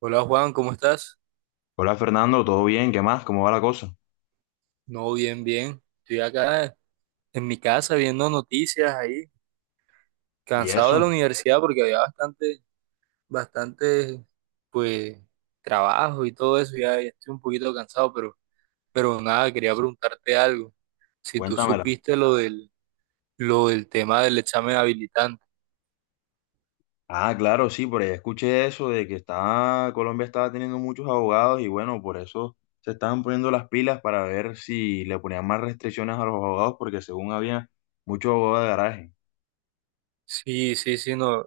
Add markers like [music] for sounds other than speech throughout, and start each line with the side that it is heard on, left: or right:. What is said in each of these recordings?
right: Hola Juan, ¿cómo estás?
left: Hola Fernando, ¿todo bien? ¿Qué más? ¿Cómo va la cosa?
right: No, bien, bien. Estoy acá en mi casa viendo noticias ahí,
left: ¿Y
right: cansado de la
left: eso?
right: universidad porque había bastante, bastante, pues, trabajo y todo eso. Ya, ya estoy un poquito cansado, pero nada, quería preguntarte algo. Si tú
left: Cuéntamela.
right: supiste lo del tema del examen habilitante.
left: Ah, claro, sí, por ahí escuché eso de que estaba, Colombia estaba teniendo muchos abogados y bueno, por eso se estaban poniendo las pilas para ver si le ponían más restricciones a los abogados porque según había muchos abogados de garaje.
right: Sí, sí, sí, no.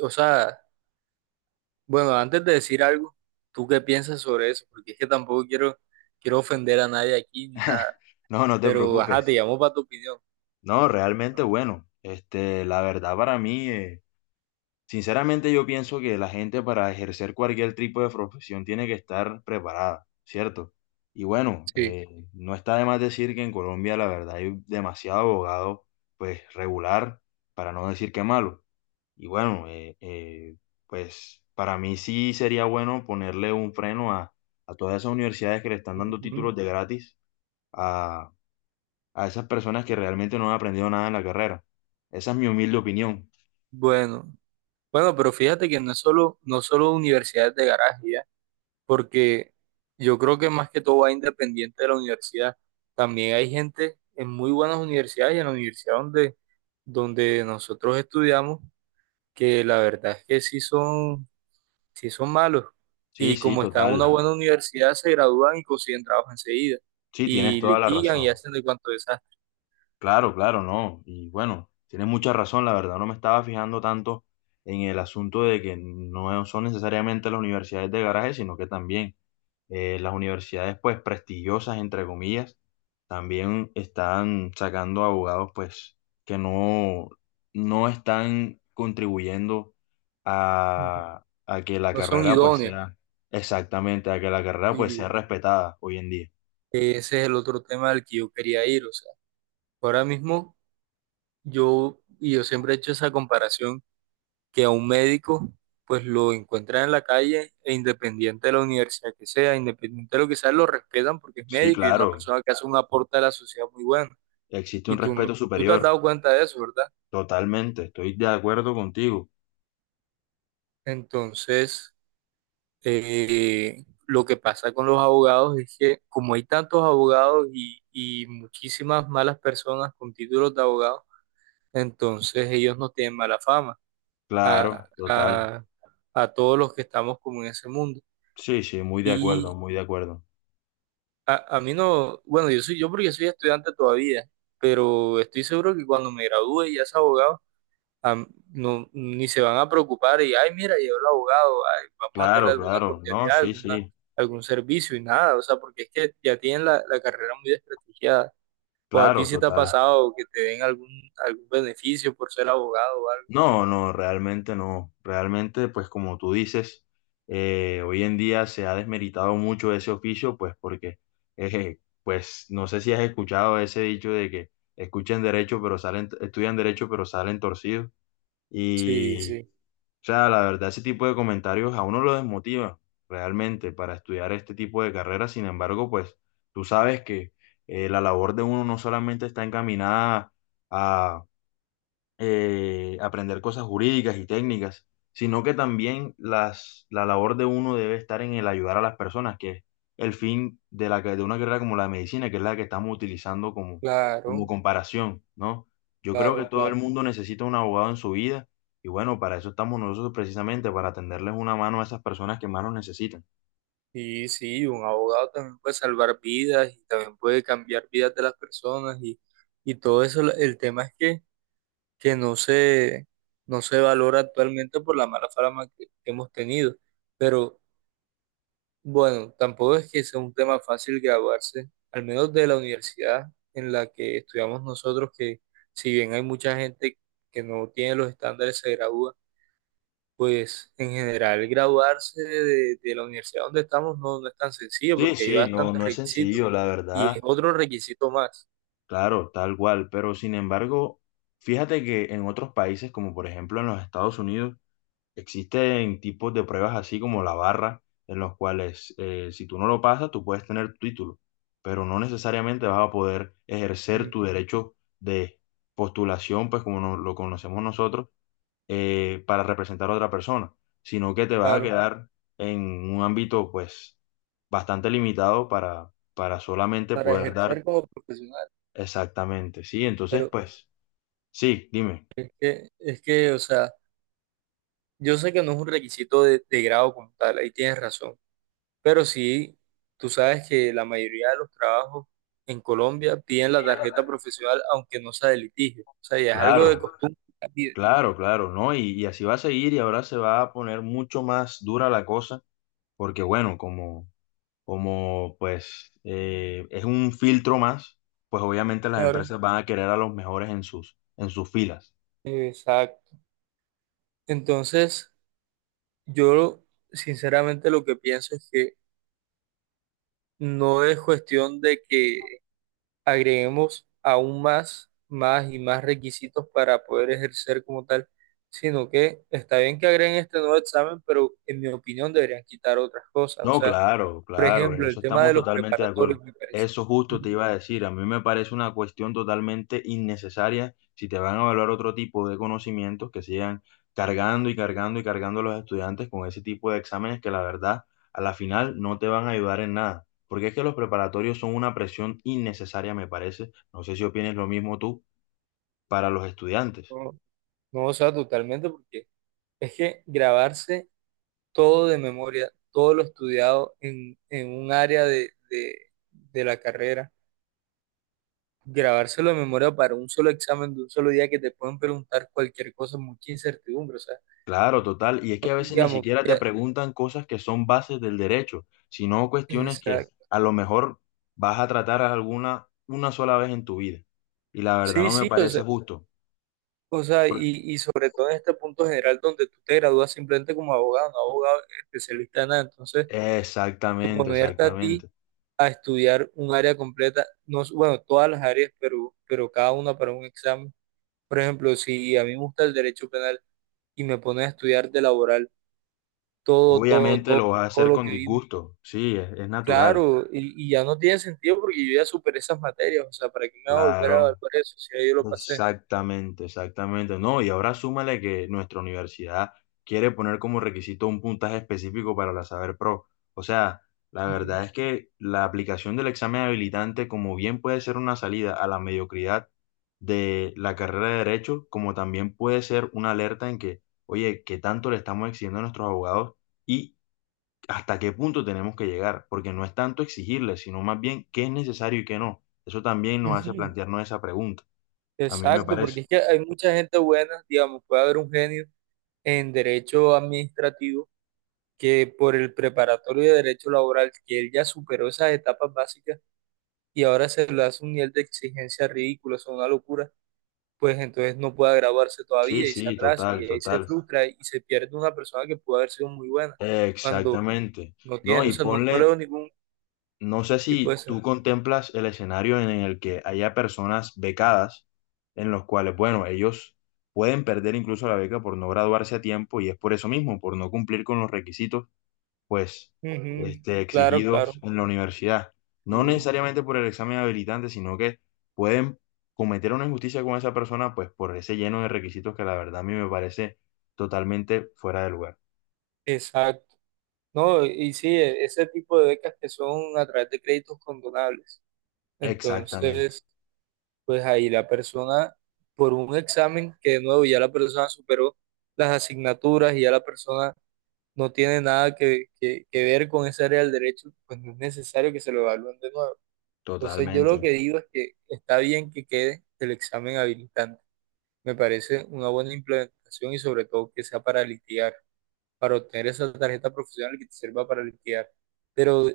right: O sea, bueno, antes de decir algo, ¿tú qué piensas sobre eso? Porque es que tampoco quiero ofender a nadie aquí ni nada.
left: [laughs] No, no te
right: Pero, ajá, te
left: preocupes.
right: llamo para tu opinión.
left: No, realmente bueno. Este, la verdad para mí. Sinceramente yo pienso que la gente para ejercer cualquier tipo de profesión tiene que estar preparada, ¿cierto? Y bueno,
right: Sí.
left: no está de más decir que en Colombia la verdad hay demasiado abogado, pues regular, para no decir que malo. Y bueno, pues para mí sí sería bueno ponerle un freno a todas esas universidades que le están dando
right: Ujú.
left: títulos de gratis a, a esas personas que realmente no han aprendido nada en la carrera. Esa es mi humilde opinión.
right: Bueno, bueno, pero fíjate que no solo universidades de garaje, ¿ya? Porque yo creo que más que todo va independiente de la universidad. También hay gente en muy buenas universidades y en donde nosotros estudiamos, que la verdad es que sí son malos.
left: Sí,
right: Y
left: sí,
right: como están en una
left: total.
right: buena universidad, se gradúan y consiguen trabajo enseguida.
left: Sí, tienes
right: Y
left: toda la
right: litigan y
left: razón.
right: hacen de cuanto desastre.
left: Claro, claro, no. Y bueno, tienes mucha razón. La verdad, no me estaba fijando tanto en el asunto de que no son necesariamente las universidades de garaje, sino que también las universidades, pues, prestigiosas, entre comillas, también están sacando abogados, pues, que no, no están contribuyendo
right: Ujú.
left: a que la
right: No son
left: carrera, pues,
right: idóneos.
left: sea exactamente, a que la carrera, pues, sea
right: Sí.
left: respetada hoy en día.
right: Ese es el otro tema al que yo quería ir. O sea, ahora mismo y yo siempre he hecho esa comparación, que a un médico pues lo encuentran en la calle e independiente de la universidad que sea, independiente de lo que sea, lo respetan porque es
left: Sí,
right: médico y es una
left: claro.
right: persona que hace un aporte a la sociedad muy bueno.
left: Existe
right: Y
left: un
right: tú,
left: respeto
right: tú te has
left: superior.
right: dado cuenta de eso, ¿verdad?
left: Totalmente, estoy de acuerdo contigo.
right: Entonces, lo que pasa con los abogados es que como hay tantos abogados y muchísimas malas personas con títulos de abogados, entonces ellos no tienen mala fama a,
left: Claro, total.
right: a- a todos los que estamos como en ese mundo.
left: Sí, sí, muy de acuerdo,
right: Y
left: muy de acuerdo.
right: a mí no, bueno, yo soy yo porque soy estudiante todavía, pero estoy seguro que cuando me gradúe y ya sea abogado, a- no, ni se van a preocupar y, ay, mira, llegó el abogado, ay, vamos a tener
left: Claro,
right: alguna
left: claro. No,
right: cortesía,
left: sí,
right: alguna,
left: sí.
right: algún servicio y nada, o sea, porque es que ya tienen la carrera muy desprestigiada. O a ti
left: Claro,
right: si te ha
left: total.
right: pasado que te den algún beneficio por ser abogado o algo.
left: No, no, realmente no. Realmente, pues como tú dices, hoy en día se ha desmeritado mucho ese oficio, pues porque, pues no sé si has escuchado ese dicho de que escuchen derecho, pero salen, estudian derecho, pero salen torcidos.
right: Sí,
left: Y
right: sí.
left: o sea, la verdad, ese tipo de comentarios a uno lo desmotiva realmente para estudiar este tipo de carreras. Sin embargo, pues tú sabes que la labor de uno no solamente está encaminada a, aprender cosas jurídicas y técnicas, sino que también la labor de uno debe estar en el ayudar a las personas, que es el fin de, de una carrera como la medicina, que es la que estamos utilizando como, como
right: Claro,
left: comparación, ¿no? Yo creo que
right: claro,
left: todo el
right: claro.
left: mundo necesita un abogado en su vida y bueno, para eso estamos nosotros precisamente, para tenderles una mano a esas personas que más nos necesitan.
right: Y sí, un abogado también puede salvar vidas y también puede cambiar vidas de las personas y todo eso. El tema es que no se valora actualmente por la mala fama que hemos tenido. Pero bueno, tampoco es que sea un tema fácil graduarse, al menos de la universidad en la que estudiamos nosotros, que si bien hay mucha gente que no tiene los estándares, se gradúa. Pues en general graduarse de la universidad donde estamos no, no es tan sencillo
left: Sí,
right: porque hay
left: sí, no,
right: bastantes
left: no es
right: requisitos
left: sencillo, la
right: y es
left: verdad,
right: otro requisito más,
left: claro, tal cual, pero sin embargo, fíjate que en otros países, como por ejemplo en los Estados Unidos, existen tipos de pruebas así como la barra, en los cuales si tú no lo pasas, tú puedes tener tu título, pero no necesariamente vas a poder ejercer tu
right: mm,
left: derecho de postulación, pues como no- lo conocemos nosotros, para representar a otra persona, sino que te vas a
right: claro,
left: quedar en un ámbito pues bastante limitado para solamente
right: para
left: poder dar
right: ejercer como profesional.
left: exactamente, ¿sí? Entonces,
right: Pero
left: pues, sí, dime.
right: o sea, yo sé que no es un requisito de grado como tal, ahí tienes razón, pero sí, tú sabes que la mayoría de los trabajos en Colombia piden la tarjeta profesional aunque no sea de litigio, o sea, ya es algo de
left: Claro.
right: costumbre que la piden.
left: Claro, claro, ¿no? Y así va a seguir y ahora se va a poner mucho más dura la cosa, porque bueno, como, como pues es un filtro más, pues obviamente las
right: Claro.
left: empresas van a querer a los mejores en sus filas.
right: Exacto. Entonces, yo sinceramente lo que pienso es que no es cuestión de que agreguemos aún más y más requisitos para poder ejercer como tal, sino que está bien que agreguen este nuevo examen, pero en mi opinión deberían quitar otras cosas. O
left: No,
right: sea,
left: claro,
right: por
left: claro, en
right: ejemplo, el
left: eso
right: tema
left: estamos
right: de los
left: totalmente de
right: preparatorios
left: acuerdo.
right: me parece
left: Eso
right: que
left: justo te iba a decir, a mí me parece una cuestión totalmente innecesaria si te van a evaluar otro tipo de conocimientos que sigan cargando y cargando y cargando a los estudiantes con ese tipo de exámenes que la verdad a la final no te van a ayudar en nada, porque es que los preparatorios son una presión innecesaria, me parece. No sé si opines lo mismo tú para los estudiantes.
right: no, no, o sea, totalmente, porque es que grabarse todo de memoria, todo lo estudiado en un área de la carrera. Grabárselo de memoria para un solo examen de un solo día que te pueden preguntar cualquier cosa, mucha incertidumbre, o sea,
left: Claro, total. Y es que a veces ni
right: digamos,
left: siquiera te
right: ya,
left: preguntan cosas que son bases del derecho, sino cuestiones que
right: exacto.
left: a lo mejor vas a tratar alguna una sola vez en tu vida. Y la verdad
right: Sí,
left: no me
right: sí, o
left: parece
right: sea,
left: justo.
right: o sea, y,
left: Por-
right: y sobre todo en este punto general donde tú te gradúas simplemente como abogado, no abogado especialista en nada, entonces
left: Exactamente,
right: ponerte a ti
left: exactamente.
right: a estudiar un área completa, no, bueno, todas las áreas, pero cada una para un examen. Por ejemplo, si a mí me gusta el derecho penal y me pones a estudiar de laboral, todo, todo,
left: Obviamente
right: todo,
left: lo vas a
right: todo
left: hacer
right: lo
left: con
right: que vi.
left: disgusto. Sí, es natural.
right: Claro, y ya no tiene sentido porque yo ya superé esas materias, o sea, ¿para qué me voy a volver a evaluar
left: Claro.
right: eso si ya yo lo pasé?
left: Exactamente, exactamente. No, y ahora súmale que nuestra universidad quiere poner como requisito un puntaje específico para la Saber Pro. O sea, la
right: Ujú.
left: verdad es que la aplicación del examen habilitante, como bien puede ser una salida a la mediocridad de la carrera de Derecho, como también puede ser una alerta en que, oye, ¿qué tanto le estamos exigiendo a nuestros abogados y hasta qué punto tenemos que llegar? Porque no es tanto exigirles, sino más bien qué es necesario y qué no. Eso también nos hace
right: Ujú.
left: plantearnos esa pregunta. A mí me
right: Exacto,
left: parece.
right: porque es que hay mucha gente buena, digamos, puede haber un genio en derecho administrativo que por el preparatorio de derecho laboral, que él ya superó esas etapas básicas y ahora se le hace un nivel de exigencia ridículo, es una locura, pues entonces no puede graduarse
left: Sí,
right: todavía y se
left: sí,
right: atrasa y
left: total,
right: ahí se
left: total.
right: frustra y se pierde una persona que puede haber sido muy buena cuando
left: Exactamente.
right: no
left: No,
right: tiene, o
left: y
right: sea, no, no le
left: ponle,
right: veo ningún.
left: no sé
right: Sí,
left: si
right: puede
left: tú
right: ser.
left: contemplas el escenario en el que haya personas becadas, en los cuales, bueno, ellos pueden perder incluso la beca por no graduarse a tiempo y es por eso mismo, por no cumplir con los requisitos pues,
right: Ujú.
left: este,
right: Claro, claro.
left: exigidos en la universidad. No
right: Sí.
left: necesariamente por el examen habilitante, sino que pueden cometer una injusticia con esa persona, pues, por ese lleno de requisitos que la verdad a mí me parece totalmente fuera de lugar.
right: Exacto. No, y sí, ese tipo de becas que son a través de créditos condonables.
left: Exactamente,
right: Entonces, pues ahí la persona, por un examen que de nuevo ya la persona superó las asignaturas y ya la persona no tiene nada que ver con esa área del derecho, pues no es necesario que se lo evalúen de nuevo. Entonces, yo lo
left: totalmente.
right: que digo es que está bien que quede el examen habilitante. Me parece una buena implementación y sobre todo que sea para litigar, para obtener esa tarjeta profesional que te sirva para liquidar. Pero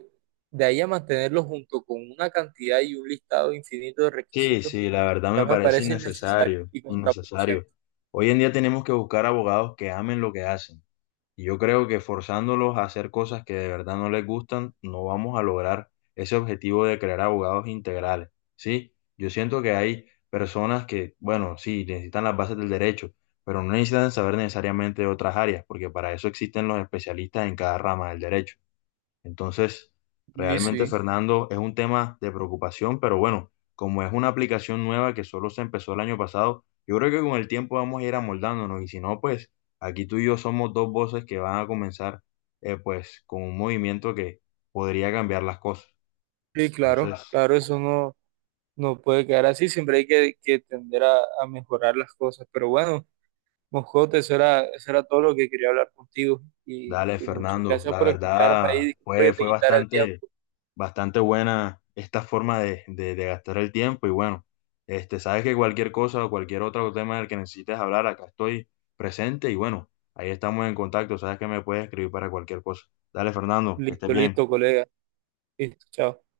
right: de ahí a mantenerlo junto con una cantidad y un listado infinito de
left: Sí,
right: requisitos,
left: sí, la verdad
right: ya
left: me
right: me
left: parece
right: parece innecesario
left: innecesario,
right: y
left: innecesario.
right: contraproducente.
left: Hoy en día tenemos que buscar abogados que amen lo que hacen. Y yo creo que forzándolos a hacer cosas que de verdad no les gustan, no vamos a lograr ese objetivo de crear abogados integrales, ¿sí? Yo siento que hay personas que, bueno, sí, necesitan las bases del derecho, pero no necesitan saber necesariamente de otras áreas, porque para eso existen los especialistas en cada rama del derecho. Entonces,
right: Y
left: realmente,
right: sí,
left: Fernando, es un tema de preocupación, pero bueno, como es una aplicación nueva que solo se empezó el año pasado, yo creo que con el tiempo vamos a ir amoldándonos y si no, pues aquí tú y yo somos dos voces que van a comenzar pues con un movimiento que podría cambiar las cosas.
right: sí, claro,
left: Entonces,
right: claro, eso no, no puede quedar así, siempre hay que tender a mejorar las cosas. Pero bueno, Moscote, eso era todo lo que quería hablar contigo
left: dale,
right: y muchas
left: Fernando,
right: gracias
left: la
right: por escucharme ahí,
left: verdad
right: disculpa
left: fue,
right: que te quitara el tiempo.
left: bastante buena esta forma de gastar el tiempo y bueno, este, sabes que cualquier cosa o cualquier otro tema del que necesites hablar, acá estoy presente y bueno, ahí estamos en contacto, sabes que me puedes escribir para cualquier cosa. Dale, Fernando, que estés
right: Listo,
left: bien.
right: listo, colega. Listo, chao.